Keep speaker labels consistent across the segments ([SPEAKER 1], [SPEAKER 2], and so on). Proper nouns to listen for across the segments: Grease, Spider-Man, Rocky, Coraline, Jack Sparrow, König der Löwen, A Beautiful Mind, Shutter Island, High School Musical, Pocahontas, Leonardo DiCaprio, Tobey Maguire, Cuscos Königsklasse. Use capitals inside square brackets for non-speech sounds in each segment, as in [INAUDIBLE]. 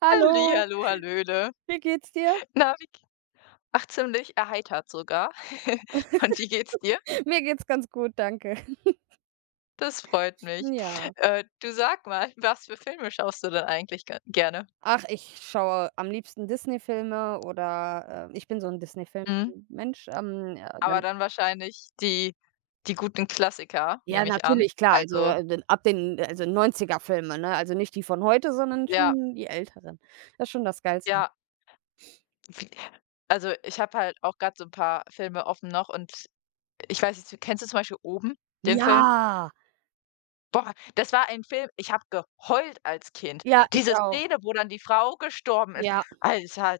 [SPEAKER 1] Hallo,
[SPEAKER 2] Hallihallo, hallöle.
[SPEAKER 1] wie geht's dir?
[SPEAKER 2] Na, wie g ach, ziemlich erheitert sogar. [LAUGHS] Und wie geht's dir?
[SPEAKER 1] [LAUGHS] Mir geht's ganz gut, danke. [LAUGHS]
[SPEAKER 2] Das freut mich.
[SPEAKER 1] Ja.
[SPEAKER 2] Du sag mal, was für Filme schaust du denn eigentlich ge gerne?
[SPEAKER 1] Ach, ich schaue am liebsten Disney-Filme oder, ich bin so ein
[SPEAKER 2] Mhm.
[SPEAKER 1] Disney-Film-Mensch, ja,
[SPEAKER 2] Aber
[SPEAKER 1] dann
[SPEAKER 2] dann wahrscheinlich die guten Klassiker,
[SPEAKER 1] ja,
[SPEAKER 2] nehme ich an.
[SPEAKER 1] natürlich, klar, also,
[SPEAKER 2] Also,
[SPEAKER 1] den ab den also, 90er Filme, ne? Also, nicht die von heute, sondern
[SPEAKER 2] ja,
[SPEAKER 1] schon die älteren. Das ist schon das Geilste.
[SPEAKER 2] ja. Wie Also, ich habe halt auch gerade so ein paar Filme offen noch und ich weiß nicht, kennst du zum Beispiel „Oben", den
[SPEAKER 1] Ja,
[SPEAKER 2] Film? Boah, das war ein Film, ich habe geheult als Kind.
[SPEAKER 1] ja, ich
[SPEAKER 2] Diese
[SPEAKER 1] auch.
[SPEAKER 2] Szene, wo dann die Frau gestorben ist.
[SPEAKER 1] Ja.
[SPEAKER 2] Alter,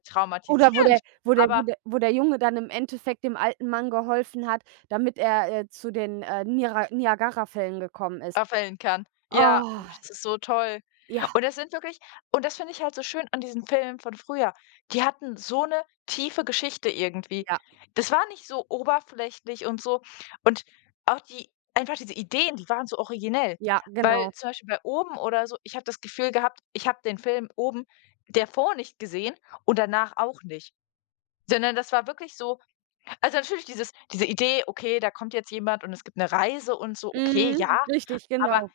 [SPEAKER 1] Oder wo
[SPEAKER 2] traumatisierend.
[SPEAKER 1] der wo der wo
[SPEAKER 2] Aber
[SPEAKER 1] der wo der Junge dann im Endeffekt dem alten Mann geholfen hat, damit er, zu den, Niara Niagarafällen gekommen ist.
[SPEAKER 2] Abwählen kann. Ja,
[SPEAKER 1] Oh.
[SPEAKER 2] oh, das ist so toll.
[SPEAKER 1] Ja,
[SPEAKER 2] Und das sind wirklich, und das finde ich halt so schön an diesen Filmen von früher. Die hatten so eine tiefe Geschichte irgendwie.
[SPEAKER 1] ja,
[SPEAKER 2] Das war nicht so oberflächlich und so, und auch die, einfach diese Ideen, die waren so originell.
[SPEAKER 1] ja,
[SPEAKER 2] Weil
[SPEAKER 1] genau.
[SPEAKER 2] zum Beispiel bei „Oben" oder so, ich habe das Gefühl gehabt, ich habe den Film „Oben" davor nicht gesehen und danach auch nicht, sondern das war wirklich so, also natürlich diese Idee, okay, da kommt jetzt jemand und es gibt eine Reise und so, okay, ja,
[SPEAKER 1] Mhm, richtig,
[SPEAKER 2] aber
[SPEAKER 1] genau.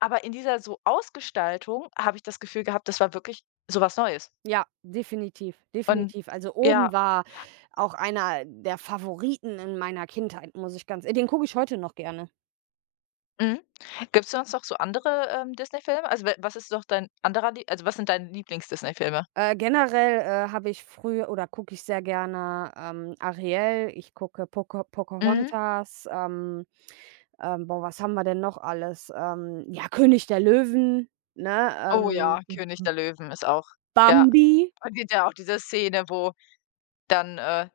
[SPEAKER 2] aber in dieser so Ausgestaltung habe ich das Gefühl gehabt, das war wirklich sowas Neues.
[SPEAKER 1] Ja, definitiv,
[SPEAKER 2] Und
[SPEAKER 1] definitiv. Also,
[SPEAKER 2] ja,
[SPEAKER 1] „Oben" war auch einer der Favoriten in meiner Kindheit, muss ich ganz den gucke ich heute noch gerne.
[SPEAKER 2] mhm. Gibt es sonst noch so andere, Disney-Filme? Also, wa was ist noch dein anderer Lie also, was sind deine Lieblings-Disney-Filme?
[SPEAKER 1] Generell, habe ich früher oder gucke ich sehr gerne, „Ariel", ich gucke
[SPEAKER 2] Mhm.
[SPEAKER 1] Pocahontas, boah, was haben wir denn noch alles? Ja, „König der Löwen", ne,
[SPEAKER 2] Oh ja,
[SPEAKER 1] ähm,
[SPEAKER 2] König der Löwen ist auch, ja.
[SPEAKER 1] Bambi.
[SPEAKER 2] Und gibt ja auch diese Szene, wo dann,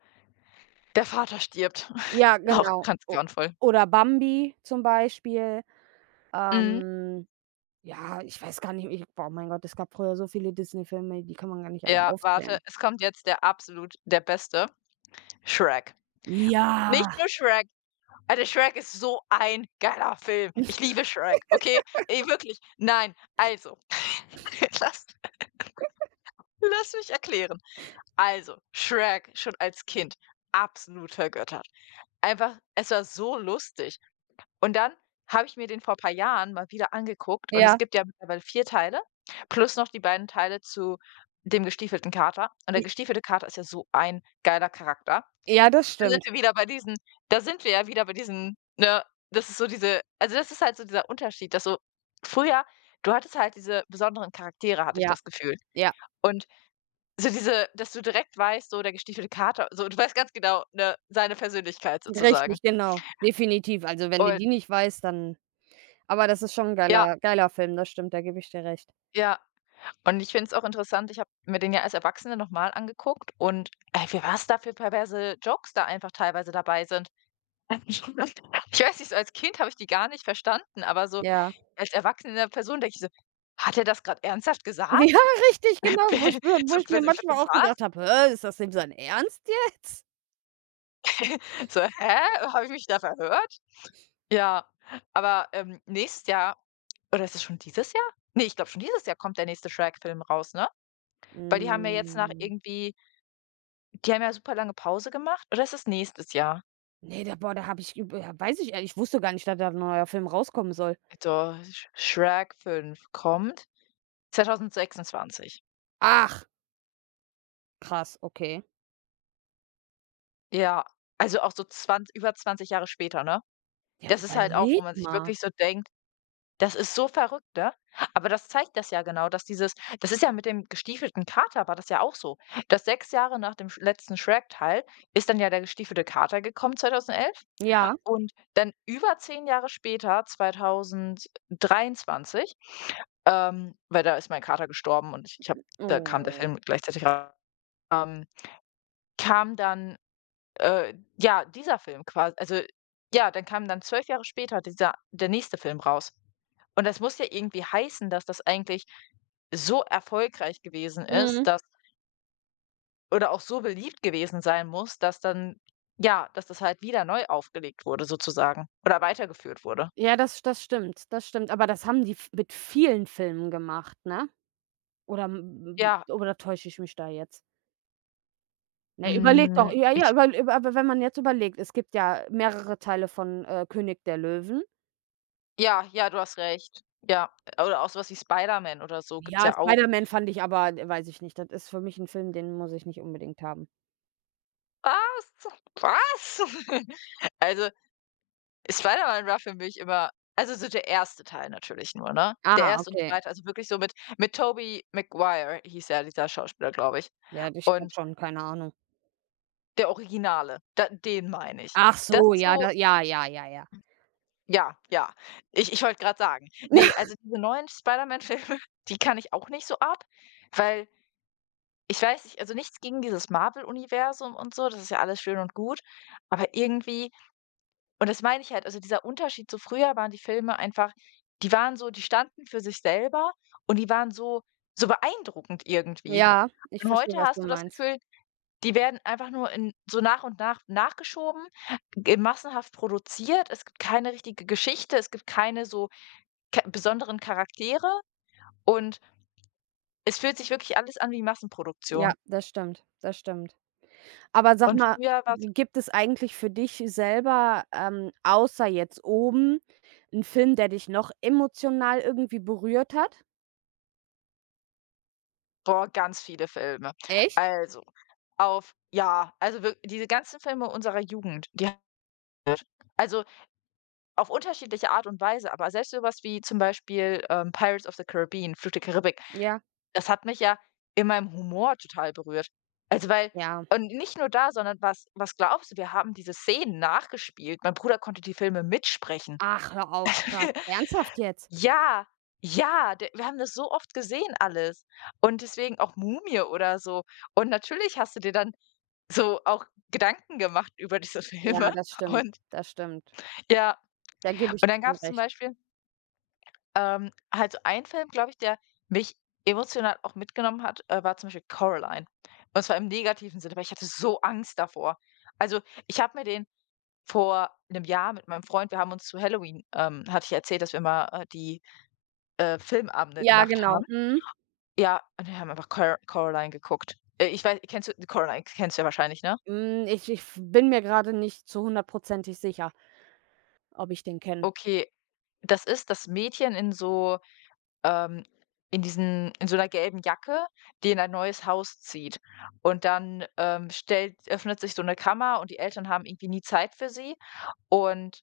[SPEAKER 2] der Vater stirbt.
[SPEAKER 1] Ja,
[SPEAKER 2] [LAUGHS] Auch
[SPEAKER 1] genau.
[SPEAKER 2] ganz
[SPEAKER 1] O
[SPEAKER 2] grauenvoll.
[SPEAKER 1] Oder „Bambi" zum Beispiel.
[SPEAKER 2] Mhm.
[SPEAKER 1] Ähm, ja, ich weiß gar nicht, ich boah, mein Gott, es gab früher so viele Disney-Filme, die kann man gar nicht alle
[SPEAKER 2] Ja, warte,
[SPEAKER 1] aufzählen.
[SPEAKER 2] es kommt jetzt der absolut der Beste, Shrek.
[SPEAKER 1] Ja,
[SPEAKER 2] Nicht nur Shrek. Alter, Shrek ist so ein geiler Film. Ich liebe Shrek, okay? Ey, wirklich. Nein, also, [LAUGHS] lass, lass mich erklären. Also, Shrek schon als Kind absolut vergöttert. Einfach, es war so lustig. Und dann habe ich mir den vor ein paar Jahren mal wieder angeguckt, und es
[SPEAKER 1] ja,
[SPEAKER 2] gibt ja mittlerweile 4 Teile plus noch die beiden Teile zu dem gestiefelten Kater. Und der
[SPEAKER 1] j
[SPEAKER 2] gestiefelte Kater ist ja so ein geiler Charakter.
[SPEAKER 1] ja, das
[SPEAKER 2] Da sind
[SPEAKER 1] stimmt.
[SPEAKER 2] wir wieder bei diesen Da sind wir ja wieder bei diesen, ne. Das ist so diese, also, das ist halt so dieser Unterschied, dass so früher du hattest halt diese besonderen Charaktere, hatte ich
[SPEAKER 1] Ja,
[SPEAKER 2] das Gefühl.
[SPEAKER 1] ja,
[SPEAKER 2] Und so diese, dass du direkt weißt, so der gestiefelte Kater, so du weißt ganz genau, ne, seine Persönlichkeit sozusagen.
[SPEAKER 1] richtig, genau, definitiv. Also, wenn du
[SPEAKER 2] Und
[SPEAKER 1] die nicht weißt, dann aber das ist schon ein
[SPEAKER 2] ja,
[SPEAKER 1] geiler geiler Film, das stimmt, da gebe ich dir recht.
[SPEAKER 2] ja. Und ich finde es auch interessant, ich habe mir den ja als Erwachsene nochmal angeguckt, und, ey, wie was da für perverse Jokes da einfach teilweise dabei sind. [LAUGHS] Ich weiß nicht, so als Kind habe ich die gar nicht verstanden, aber so
[SPEAKER 1] Ja. [LAUGHS]
[SPEAKER 2] als erwachsene Person denke ich so: „Hat er das gerade ernsthaft
[SPEAKER 1] Ja,
[SPEAKER 2] gesagt?
[SPEAKER 1] richtig, genau, wo ich
[SPEAKER 2] [LAUGHS]
[SPEAKER 1] mir wo
[SPEAKER 2] So
[SPEAKER 1] ich mir manchmal auch gedacht
[SPEAKER 2] was?
[SPEAKER 1] habe: ist das dem sein Ernst jetzt?"
[SPEAKER 2] So, hä? Habe ich mich da verhört?" Ja, aber, nächstes Jahr, oder ist es schon dieses Jahr? Ne, ich glaube schon dieses Jahr kommt der nächste Shrek-Film raus, ne? Weil die haben ja jetzt nach
[SPEAKER 1] Hm,
[SPEAKER 2] irgendwie, die haben ja super lange Pause gemacht, oder ist es nächstes Jahr?
[SPEAKER 1] ne, da boah, da habe ich üb ja, weiß ich ehrlich ich wusste gar nicht, dass da ein neuer Film rauskommen soll.
[SPEAKER 2] So, Sch Shrek 5 kommt 2026.
[SPEAKER 1] Ach. Krass, okay.
[SPEAKER 2] Ja, also auch so 20 über 20 Jahre später, ne?
[SPEAKER 1] Ja,
[SPEAKER 2] Das ist halt auch, wo
[SPEAKER 1] überleg
[SPEAKER 2] man sich
[SPEAKER 1] mal.
[SPEAKER 2] wirklich so denkt, das ist so verrückt, ne? Aber das zeigt das ja genau, dass dieses, das ist ja, mit dem gestiefelten Kater war das ja auch so, dass 6 Jahre nach dem sch letzten Shrek-Teil ist dann ja der gestiefelte Kater gekommen, 2011.
[SPEAKER 1] Ja.
[SPEAKER 2] Und dann über 10 Jahre später, 2023, weil da ist mein Kater gestorben und ich habe da kam der
[SPEAKER 1] Oh.
[SPEAKER 2] Film gleichzeitig ra ähm, kam dann, ja, dieser Film quasi. Also, ja, dann kam dann 12 Jahre später dieser der nächste Film raus. Und das muss ja irgendwie heißen, dass das eigentlich so erfolgreich gewesen ist,
[SPEAKER 1] Mhm.
[SPEAKER 2] dass oder auch so beliebt gewesen sein muss, dass dann, ja, dass das halt wieder neu aufgelegt wurde sozusagen oder weitergeführt wurde.
[SPEAKER 1] Ja, das stimmt, das stimmt. Aber das haben die v mit vielen Filmen gemacht, ne? Oder m
[SPEAKER 2] Ja,
[SPEAKER 1] m oder täusche ich mich da jetzt? Ne, überleg doch,
[SPEAKER 2] hm,
[SPEAKER 1] ja, ja,
[SPEAKER 2] ich,
[SPEAKER 1] über über aber wenn man jetzt überlegt, es gibt ja mehrere Teile von, König der Löwen.
[SPEAKER 2] ja, ja, du hast recht. Ja, oder auch so was wie Spider-Man oder so gibt's
[SPEAKER 1] Ja,
[SPEAKER 2] ja auch.
[SPEAKER 1] Spider-Man fand ich aber weiß ich nicht, das ist für mich ein Film, den muss ich nicht unbedingt haben.
[SPEAKER 2] Was? Was? [LAUGHS] Also, Spider-Man war für mich immer, also so der erste Teil natürlich nur, ne? Der
[SPEAKER 1] Ah,
[SPEAKER 2] erste und
[SPEAKER 1] okay.
[SPEAKER 2] zweite, also wirklich so mit Tobey Maguire hieß ja dieser Schauspieler, glaube ich.
[SPEAKER 1] Ja, ich glaube
[SPEAKER 2] Und
[SPEAKER 1] schon, keine Ahnung.
[SPEAKER 2] der Originale, da den meine ich.
[SPEAKER 1] Ach
[SPEAKER 2] Das
[SPEAKER 1] so,
[SPEAKER 2] ist
[SPEAKER 1] ja,
[SPEAKER 2] so,
[SPEAKER 1] da ja, ja, ja, ja.
[SPEAKER 2] ja, ja. Ich wollte gerade sagen. Nee,
[SPEAKER 1] [LAUGHS]
[SPEAKER 2] also diese neuen Spider-Man-Filme, [LAUGHS] die kann ich auch nicht so ab, weil ich weiß nicht, also nichts gegen dieses Marvel-Universum und so, das ist ja alles schön und gut, aber irgendwie. Und das meine ich halt, also dieser Unterschied zu früher, waren die Filme einfach, die waren so, die standen für sich selber und die waren so so beeindruckend irgendwie.
[SPEAKER 1] Ja, ich
[SPEAKER 2] Und
[SPEAKER 1] verstehe,
[SPEAKER 2] heute
[SPEAKER 1] was du
[SPEAKER 2] hast du das
[SPEAKER 1] meinst.
[SPEAKER 2] Gefühl, die werden einfach nur in so nach und nach nachgeschoben, g massenhaft produziert. Es gibt keine richtige Geschichte, es gibt keine so k besonderen Charaktere und es fühlt sich wirklich alles an wie
[SPEAKER 1] Ja,
[SPEAKER 2] Massenproduktion.
[SPEAKER 1] das stimmt, das stimmt. Aber sag
[SPEAKER 2] Und
[SPEAKER 1] mal,
[SPEAKER 2] früher war's,
[SPEAKER 1] g gibt es eigentlich für dich selber, außer jetzt oben, einen Film, der dich noch emotional irgendwie berührt hat?
[SPEAKER 2] boah, ganz viele Filme.
[SPEAKER 1] Echt?
[SPEAKER 2] Also, auf ja, also wirk diese ganzen Filme unserer Jugend, die. Also, auf unterschiedliche Art und Weise, aber selbst so was wie zum Beispiel, „Pirates of the Caribbean", „Fluch der Karibik",
[SPEAKER 1] Ja,
[SPEAKER 2] das hat mich ja in meinem Humor total berührt. Also, weil,
[SPEAKER 1] ja.
[SPEAKER 2] und nicht nur da, sondern was glaubst du, wir haben diese Szenen nachgespielt. Mein Bruder konnte die Filme mitsprechen.
[SPEAKER 1] Ach, hör auf, krass.
[SPEAKER 2] [LAUGHS]
[SPEAKER 1] Ernsthaft jetzt?
[SPEAKER 2] Ja, ja, d wir haben das so oft gesehen alles und deswegen auch „Mumie" oder so. Und natürlich hast du dir dann so auch Gedanken gemacht über diese
[SPEAKER 1] Ja,
[SPEAKER 2] Filme [LAUGHS]
[SPEAKER 1] das stimmt,
[SPEAKER 2] und
[SPEAKER 1] das stimmt.
[SPEAKER 2] ja,
[SPEAKER 1] Da gebe ich
[SPEAKER 2] und
[SPEAKER 1] dir
[SPEAKER 2] dann
[SPEAKER 1] schon
[SPEAKER 2] gab's zum
[SPEAKER 1] recht.
[SPEAKER 2] Beispiel. Halt so ein Film, glaube ich, der mich emotional auch mitgenommen hat, war zum Beispiel Coraline. Und zwar im negativen Sinne, weil ich hatte so Angst davor. Also, ich habe mir den vor einem Jahr mit meinem Freund, wir haben uns zu Halloween, hatte ich ja erzählt, dass wir mal, die, Filmabende
[SPEAKER 1] Ja,
[SPEAKER 2] gemacht
[SPEAKER 1] genau.
[SPEAKER 2] haben.
[SPEAKER 1] Mhm.
[SPEAKER 2] Ja, und wir haben einfach Coraline geguckt. Ich weiß. Kennst du Coraline kennst du ja wahrscheinlich, ne?
[SPEAKER 1] Hm, ich bin mir gerade nicht zu hundertprozentig sicher, ob ich den kenne.
[SPEAKER 2] Okay, das ist das Mädchen in so, ähm, in so einer gelben Jacke, die in ein neues Haus zieht. Und dann, stellt öffnet sich so eine Kammer und die Eltern haben irgendwie nie Zeit für sie. Und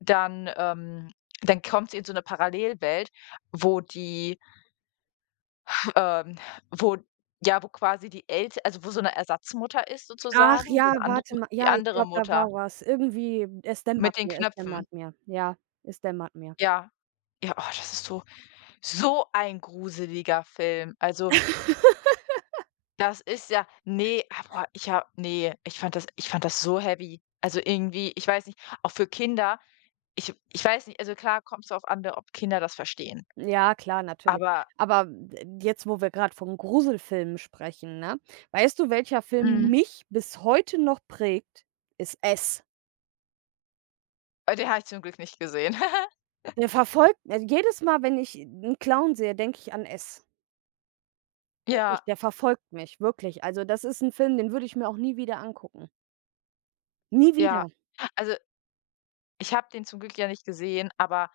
[SPEAKER 2] dann, dann kommt sie in so eine Parallelwelt, wo die, ähm wo, ja, wo quasi die Elt also wo so eine Ersatzmutter ist
[SPEAKER 1] Ach
[SPEAKER 2] sozusagen, so
[SPEAKER 1] ja,
[SPEAKER 2] 'ne andere,
[SPEAKER 1] warte mal.
[SPEAKER 2] die
[SPEAKER 1] Ja, ich
[SPEAKER 2] andere
[SPEAKER 1] glaube, da
[SPEAKER 2] Mutter
[SPEAKER 1] war was. Irgendwie, es dämmert
[SPEAKER 2] mit den
[SPEAKER 1] mir, es
[SPEAKER 2] Knöpfen.
[SPEAKER 1] dämmert mir. Ja, es dämmert mir.
[SPEAKER 2] Ja. Ja, oh, das ist so so ein gruseliger Film. Also, das ist ja, ne, aber ich habe, nee, ich fand das so heavy. Also, irgendwie ich weiß nicht, auch für Kinder, ich weiß nicht, also, klar kommt's drauf an, ne, ob Kinder das verstehen,
[SPEAKER 1] Ja, klar, natürlich.
[SPEAKER 2] aber.
[SPEAKER 1] Aber d jetzt, wo wir gerade von Gruselfilmen sprechen, ne? Weißt du, welcher Film
[SPEAKER 2] Mhm.
[SPEAKER 1] mich bis heute noch prägt? Ist „S".
[SPEAKER 2] Den habe ich zum Glück nicht gesehen. [LAUGHS]
[SPEAKER 1] Der verfolgt, also, jedes Mal, wenn ich einen Clown sehe, denke ich an „S". Wirklich,
[SPEAKER 2] Ja,
[SPEAKER 1] der verfolgt mich, wirklich. Also, das ist ein Film, den würde ich mir auch nie wieder angucken. Nie
[SPEAKER 2] ja.
[SPEAKER 1] wieder.
[SPEAKER 2] Also, ich habe den zum Glück ja nicht gesehen, aber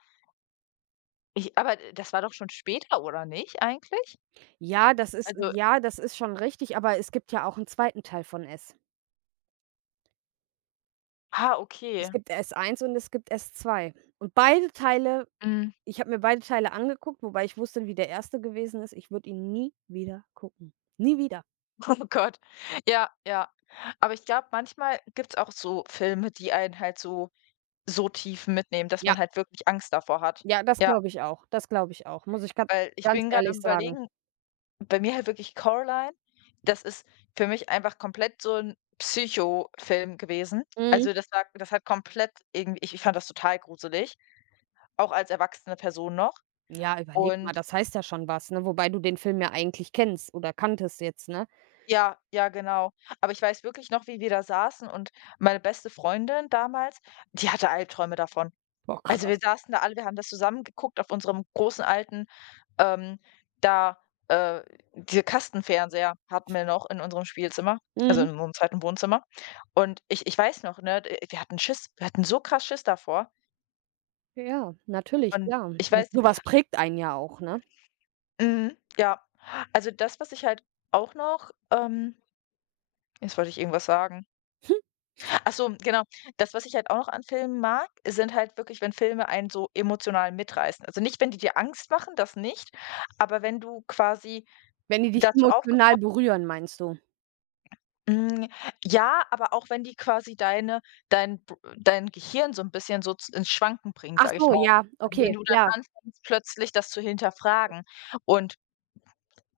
[SPEAKER 2] ich, aber das war doch schon später, oder nicht eigentlich? Also,
[SPEAKER 1] Ja, das ist schon richtig, aber es gibt ja auch einen zweiten Teil von „S".
[SPEAKER 2] ah,
[SPEAKER 1] Es
[SPEAKER 2] okay.
[SPEAKER 1] gibt s eins und es gibt s zwei. Und beide Teile
[SPEAKER 2] Mhm.
[SPEAKER 1] ich habe mir beide Teile angeguckt, wobei ich wusste, wie der erste gewesen ist. Ich würde ihn nie wieder gucken. Nie wieder.
[SPEAKER 2] [LAUGHS] Oh Gott. Ja, ja. Aber ich glaube, manchmal gibt's auch so Filme, die einen halt so tief mitnehmen, dass
[SPEAKER 1] Ja.
[SPEAKER 2] man halt wirklich Angst davor hat.
[SPEAKER 1] Ja, das
[SPEAKER 2] Ja,
[SPEAKER 1] glaube ich auch. Das glaube ich auch, muss ich ga
[SPEAKER 2] weil ich
[SPEAKER 1] ganz
[SPEAKER 2] bin gerade
[SPEAKER 1] ehrlich
[SPEAKER 2] am
[SPEAKER 1] sagen.
[SPEAKER 2] Überlegen, bei mir halt wirklich „Coraline", das ist für mich einfach komplett so 'n Psychofilm gewesen.
[SPEAKER 1] Mhm.
[SPEAKER 2] Also, das hat komplett irgendwie, ich fand das total gruselig, auch als erwachsene Person noch.
[SPEAKER 1] Ja, überleg mal,
[SPEAKER 2] Und
[SPEAKER 1] das heißt ja schon was, ne? Wobei du den Film ja eigentlich kennst oder kanntest jetzt, ne?
[SPEAKER 2] ja, ja, genau. Aber ich weiß wirklich noch, wie wir da saßen und meine beste Freundin damals, die hatte Albträume davon.
[SPEAKER 1] Boah,
[SPEAKER 2] Also,
[SPEAKER 1] krass.
[SPEAKER 2] wir saßen da alle, wir haben das zusammen geguckt auf unserem großen alten, Ähm, da äh, diese Kastenfernseher hatten wir noch in unserem Spielzimmer, also
[SPEAKER 1] Mhm.
[SPEAKER 2] in unserem zweiten Wohnzimmer. Und ich weiß noch, ne, d wir hatten Schiss. Wir hatten so krass Schiss davor.
[SPEAKER 1] Ja, natürlich,
[SPEAKER 2] Und
[SPEAKER 1] klar.
[SPEAKER 2] ich
[SPEAKER 1] Das
[SPEAKER 2] weiß
[SPEAKER 1] So
[SPEAKER 2] nicht,
[SPEAKER 1] was prägt einen ja auch, ne?
[SPEAKER 2] mhm, ja. Also, das, was ich halt auch noch, jetzt wollte ich irgendwas sagen.
[SPEAKER 1] Hm.
[SPEAKER 2] Ach so, genau. Das, was ich halt auch noch an Filmen mag, sind halt wirklich, wenn Filme einen so emotional mitreißen. Also, nicht, wenn die dir Angst machen, das nicht, aber wenn du quasi
[SPEAKER 1] Wenn die dich
[SPEAKER 2] dazu
[SPEAKER 1] emotional
[SPEAKER 2] aufgefordert,
[SPEAKER 1] berühren, meinst du?
[SPEAKER 2] hm, ja, aber auch wenn die quasi deine dein b dein Gehirn so ein bisschen so z ins Schwanken bringen,
[SPEAKER 1] Ach
[SPEAKER 2] sage ich
[SPEAKER 1] so,
[SPEAKER 2] mal.
[SPEAKER 1] ja,
[SPEAKER 2] Also, wenn
[SPEAKER 1] okay,
[SPEAKER 2] du dann
[SPEAKER 1] ja,
[SPEAKER 2] anfängst, plötzlich das zu hinterfragen und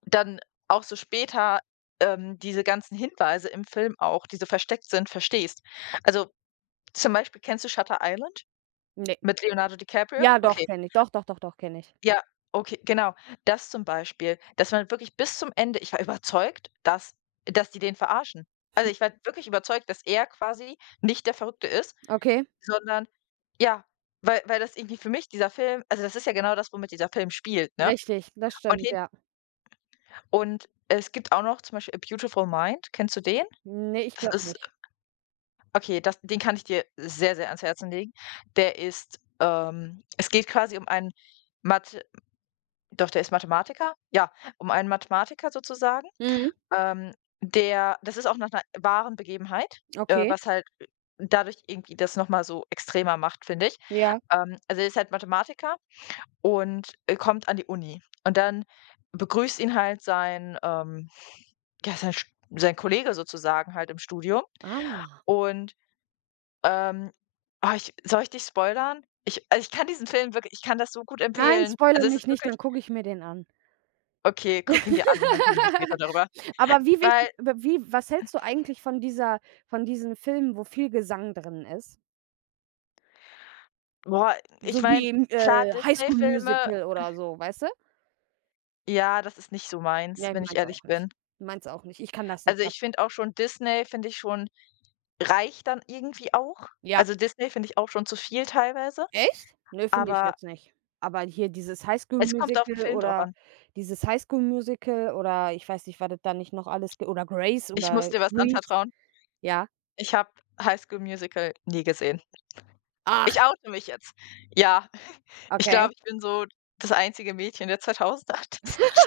[SPEAKER 2] dann auch so später, diese ganzen Hinweise im Film auch, die so versteckt sind, verstehst. Also, zum Beispiel, kennst du Shutter Island
[SPEAKER 1] ne.
[SPEAKER 2] mit Leonardo DiCaprio?
[SPEAKER 1] Ja, doch,
[SPEAKER 2] Okay.
[SPEAKER 1] kenne ich. Doch, doch, doch, doch, kenne ich.
[SPEAKER 2] Ja, okay, genau. Das zum Beispiel, dass man wirklich bis zum Ende, ich war [LAUGHS] überzeugt, dass die den verarschen. Also, ich war wirklich überzeugt, dass er quasi nicht der Verrückte ist,
[SPEAKER 1] Okay,
[SPEAKER 2] sondern, ja, weil das irgendwie für mich dieser Film, also, das ist ja genau das, womit dieser Film spielt, ne?
[SPEAKER 1] richtig, das
[SPEAKER 2] Und
[SPEAKER 1] stimmt,
[SPEAKER 2] hin
[SPEAKER 1] ja.
[SPEAKER 2] und es gibt auch noch zum Beispiel „A Beautiful Mind". Kennst du den?
[SPEAKER 1] Ne, ich
[SPEAKER 2] Das
[SPEAKER 1] glaube
[SPEAKER 2] ist
[SPEAKER 1] nicht.
[SPEAKER 2] okay, das den kann ich dir sehr, sehr ans Herzen legen. Der ist, es geht quasi um einen Mathe doch, der ist Mathematiker. Ja, um einen Mathematiker sozusagen.
[SPEAKER 1] Mhm,
[SPEAKER 2] Ähm, der das ist auch nach einer wahren Begebenheit,
[SPEAKER 1] okay,
[SPEAKER 2] was halt, dadurch irgendwie das noch mal so extremer macht, finde ich.
[SPEAKER 1] ja.
[SPEAKER 2] Also, er ist halt Mathematiker und, kommt an die Uni. Und dann begrüßt ihn halt sein, ja, sein, Sch sein Kollege sozusagen halt im Studium.
[SPEAKER 1] Ah.
[SPEAKER 2] Und, ähm ich soll ich dich spoilern? Ich, also, ich kann diesen Film wirklich, ich kann das so gut
[SPEAKER 1] Nein,
[SPEAKER 2] empfehlen.
[SPEAKER 1] spoilere
[SPEAKER 2] Also, es
[SPEAKER 1] mich
[SPEAKER 2] ist
[SPEAKER 1] nicht,
[SPEAKER 2] wirklich
[SPEAKER 1] dann gucke ich mir den an.
[SPEAKER 2] okay, guck ihn dir an und dann reden wir später
[SPEAKER 1] [LAUGHS]
[SPEAKER 2] darüber.
[SPEAKER 1] Aber wie wicht
[SPEAKER 2] Weil,
[SPEAKER 1] wie was hältst du eigentlich von diesen Filmen, wo viel Gesang drin ist?
[SPEAKER 2] boah, ich
[SPEAKER 1] So wie
[SPEAKER 2] meine,
[SPEAKER 1] im,
[SPEAKER 2] klar,
[SPEAKER 1] High School
[SPEAKER 2] Disney-Filme,
[SPEAKER 1] Musical oder so, weißt du?
[SPEAKER 2] ja, das ist nicht so meins,
[SPEAKER 1] Ne,
[SPEAKER 2] wenn ich
[SPEAKER 1] meins auch
[SPEAKER 2] ehrlich
[SPEAKER 1] nicht.
[SPEAKER 2] bin.
[SPEAKER 1] Meins auch nicht. Ich kann das
[SPEAKER 2] Also,
[SPEAKER 1] nicht ab.
[SPEAKER 2] ich finde auch schon Disney finde ich schon, reicht dann irgendwie auch.
[SPEAKER 1] Ja.
[SPEAKER 2] Also, Disney finde ich auch schon zu viel teilweise,
[SPEAKER 1] Echt? Ne, finde ich
[SPEAKER 2] aber
[SPEAKER 1] jetzt nicht. Aber hier
[SPEAKER 2] es kommt auf den
[SPEAKER 1] Musical
[SPEAKER 2] Film drauf
[SPEAKER 1] oder
[SPEAKER 2] an.
[SPEAKER 1] dieses High Musical oder ich weiß nicht, was es da nicht noch alles g oder Grace Ja.
[SPEAKER 2] Ich muss
[SPEAKER 1] oder
[SPEAKER 2] dir was
[SPEAKER 1] Grease,
[SPEAKER 2] anvertrauen.
[SPEAKER 1] ja?
[SPEAKER 2] Ich habe „High School Musical" nie gesehen.
[SPEAKER 1] Ach,
[SPEAKER 2] Ich oute mich jetzt. Ja, ich
[SPEAKER 1] okay.
[SPEAKER 2] glaube, ich bin so das einzige Mädchen der 2000er, [LAUGHS] das nicht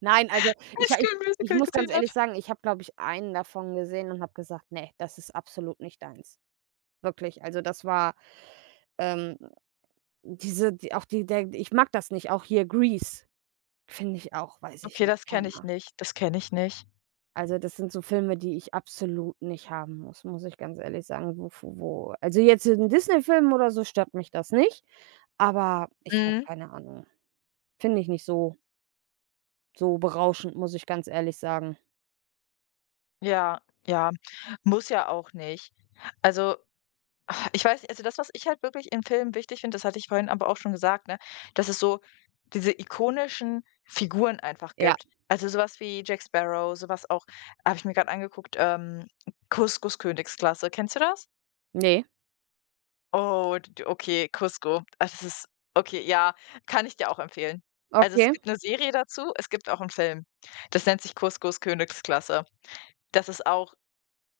[SPEAKER 1] Nein, also ich
[SPEAKER 2] „High
[SPEAKER 1] war ich
[SPEAKER 2] School
[SPEAKER 1] ich
[SPEAKER 2] Musical"
[SPEAKER 1] muss ganz
[SPEAKER 2] gesehen
[SPEAKER 1] ehrlich
[SPEAKER 2] hat.
[SPEAKER 1] sagen, ich habe, glaube ich, einen davon gesehen und habe gesagt: „Ne, das ist absolut nicht deins." Wirklich, also das war, ähm, diese die auch die der ich mag das nicht, auch hier Grease finde ich auch, weiß ich
[SPEAKER 2] Okay,
[SPEAKER 1] nicht,
[SPEAKER 2] das kenne
[SPEAKER 1] keine
[SPEAKER 2] ich nicht, das kenne ich nicht.
[SPEAKER 1] Also, das sind so Filme, die ich absolut nicht haben muss, muss ich ganz ehrlich sagen, wo f wo also, jetzt 'n Disney-Film oder so stört mich das nicht, aber ich habe
[SPEAKER 2] Mhm.
[SPEAKER 1] keine Ahnung. Finde ich nicht so berauschend, muss ich ganz ehrlich sagen.
[SPEAKER 2] Ja, ja, muss ja auch nicht. Also, ich weiß, also, das, was ich halt wirklich in Filmen wichtig finde, das hatte ich vorhin aber auch schon gesagt, ne, dass es so diese ikonischen Figuren einfach
[SPEAKER 1] Ja.
[SPEAKER 2] gibt. Also, sowas wie Jack Sparrow, sowas auch habe ich mir gerade angeguckt, Kuskus Königsklasse. Kennst du das?
[SPEAKER 1] Ne.
[SPEAKER 2] Oh, d okay, Cusco. Ah, das ist okay, ja, kann ich dir auch empfehlen. Also, es
[SPEAKER 1] Okay.
[SPEAKER 2] gibt eine Serie dazu, es gibt auch einen Film. Das nennt sich Cuscos Königsklasse. Das ist auch,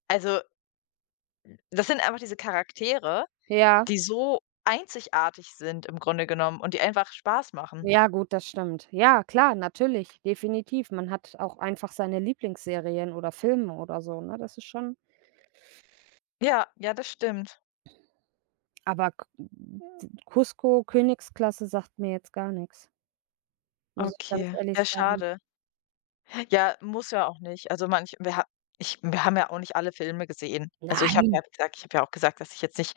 [SPEAKER 2] also das sind einfach diese Charaktere,
[SPEAKER 1] Ja.
[SPEAKER 2] die so einzigartig sind im Grunde genommen und die einfach Spaß machen.
[SPEAKER 1] Ja, gut, das stimmt. Ja, klar, natürlich, definitiv. Man hat auch einfach seine Lieblingsserien oder Filme oder so, ne? Das ist schon,
[SPEAKER 2] Ja, ja, das stimmt.
[SPEAKER 1] aber K Cusco Königsklasse sagt mir jetzt gar nichts, muss ich ganz
[SPEAKER 2] Okay.
[SPEAKER 1] ehrlich
[SPEAKER 2] Ja,
[SPEAKER 1] sagen.
[SPEAKER 2] schade. Ja, muss ja auch nicht. Also, manch wir ha ich wir haben ja auch nicht alle Filme gesehen. Also, ich habe
[SPEAKER 1] Nein.
[SPEAKER 2] ja gesagt, ich habe ja auch gesagt, dass ich jetzt nicht,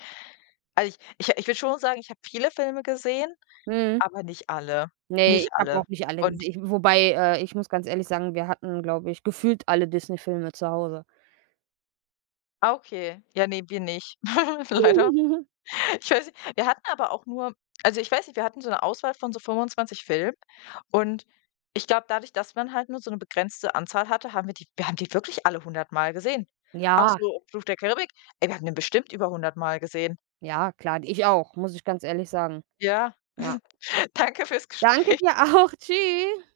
[SPEAKER 2] also, ich würde schon sagen, ich habe viele Filme gesehen,
[SPEAKER 1] Mhm.
[SPEAKER 2] aber nicht alle.
[SPEAKER 1] Ne,
[SPEAKER 2] Nicht
[SPEAKER 1] ich habe auch
[SPEAKER 2] alle.
[SPEAKER 1] nicht alle gese
[SPEAKER 2] Und,
[SPEAKER 1] ich wobei, ich muss ganz ehrlich sagen, wir hatten, glaube ich, gefühlt alle Disney-Filme zu Hause.
[SPEAKER 2] okay. Ja, nee, wir nicht, [LAUGHS] leider.
[SPEAKER 1] [LAUGHS]
[SPEAKER 2] Ich weiß nicht, wir hatten aber auch nur, also ich weiß nicht, wir hatten so eine Auswahl von so 25 Filmen und ich glaube, dadurch, dass man halt nur so eine begrenzte Anzahl hatte, haben wir die wir haben die wirklich alle 100 Mal gesehen. Auch
[SPEAKER 1] Ja,
[SPEAKER 2] so Fluch der Karibik, ey, wir haben den bestimmt über 100 Mal gesehen.
[SPEAKER 1] ja, klar, ich auch, muss ich ganz ehrlich sagen.
[SPEAKER 2] Ja.
[SPEAKER 1] Ja.
[SPEAKER 2] [LAUGHS] Danke fürs
[SPEAKER 1] Danke
[SPEAKER 2] Gespräch.
[SPEAKER 1] dir auch. [LAUGHS] Tschüss.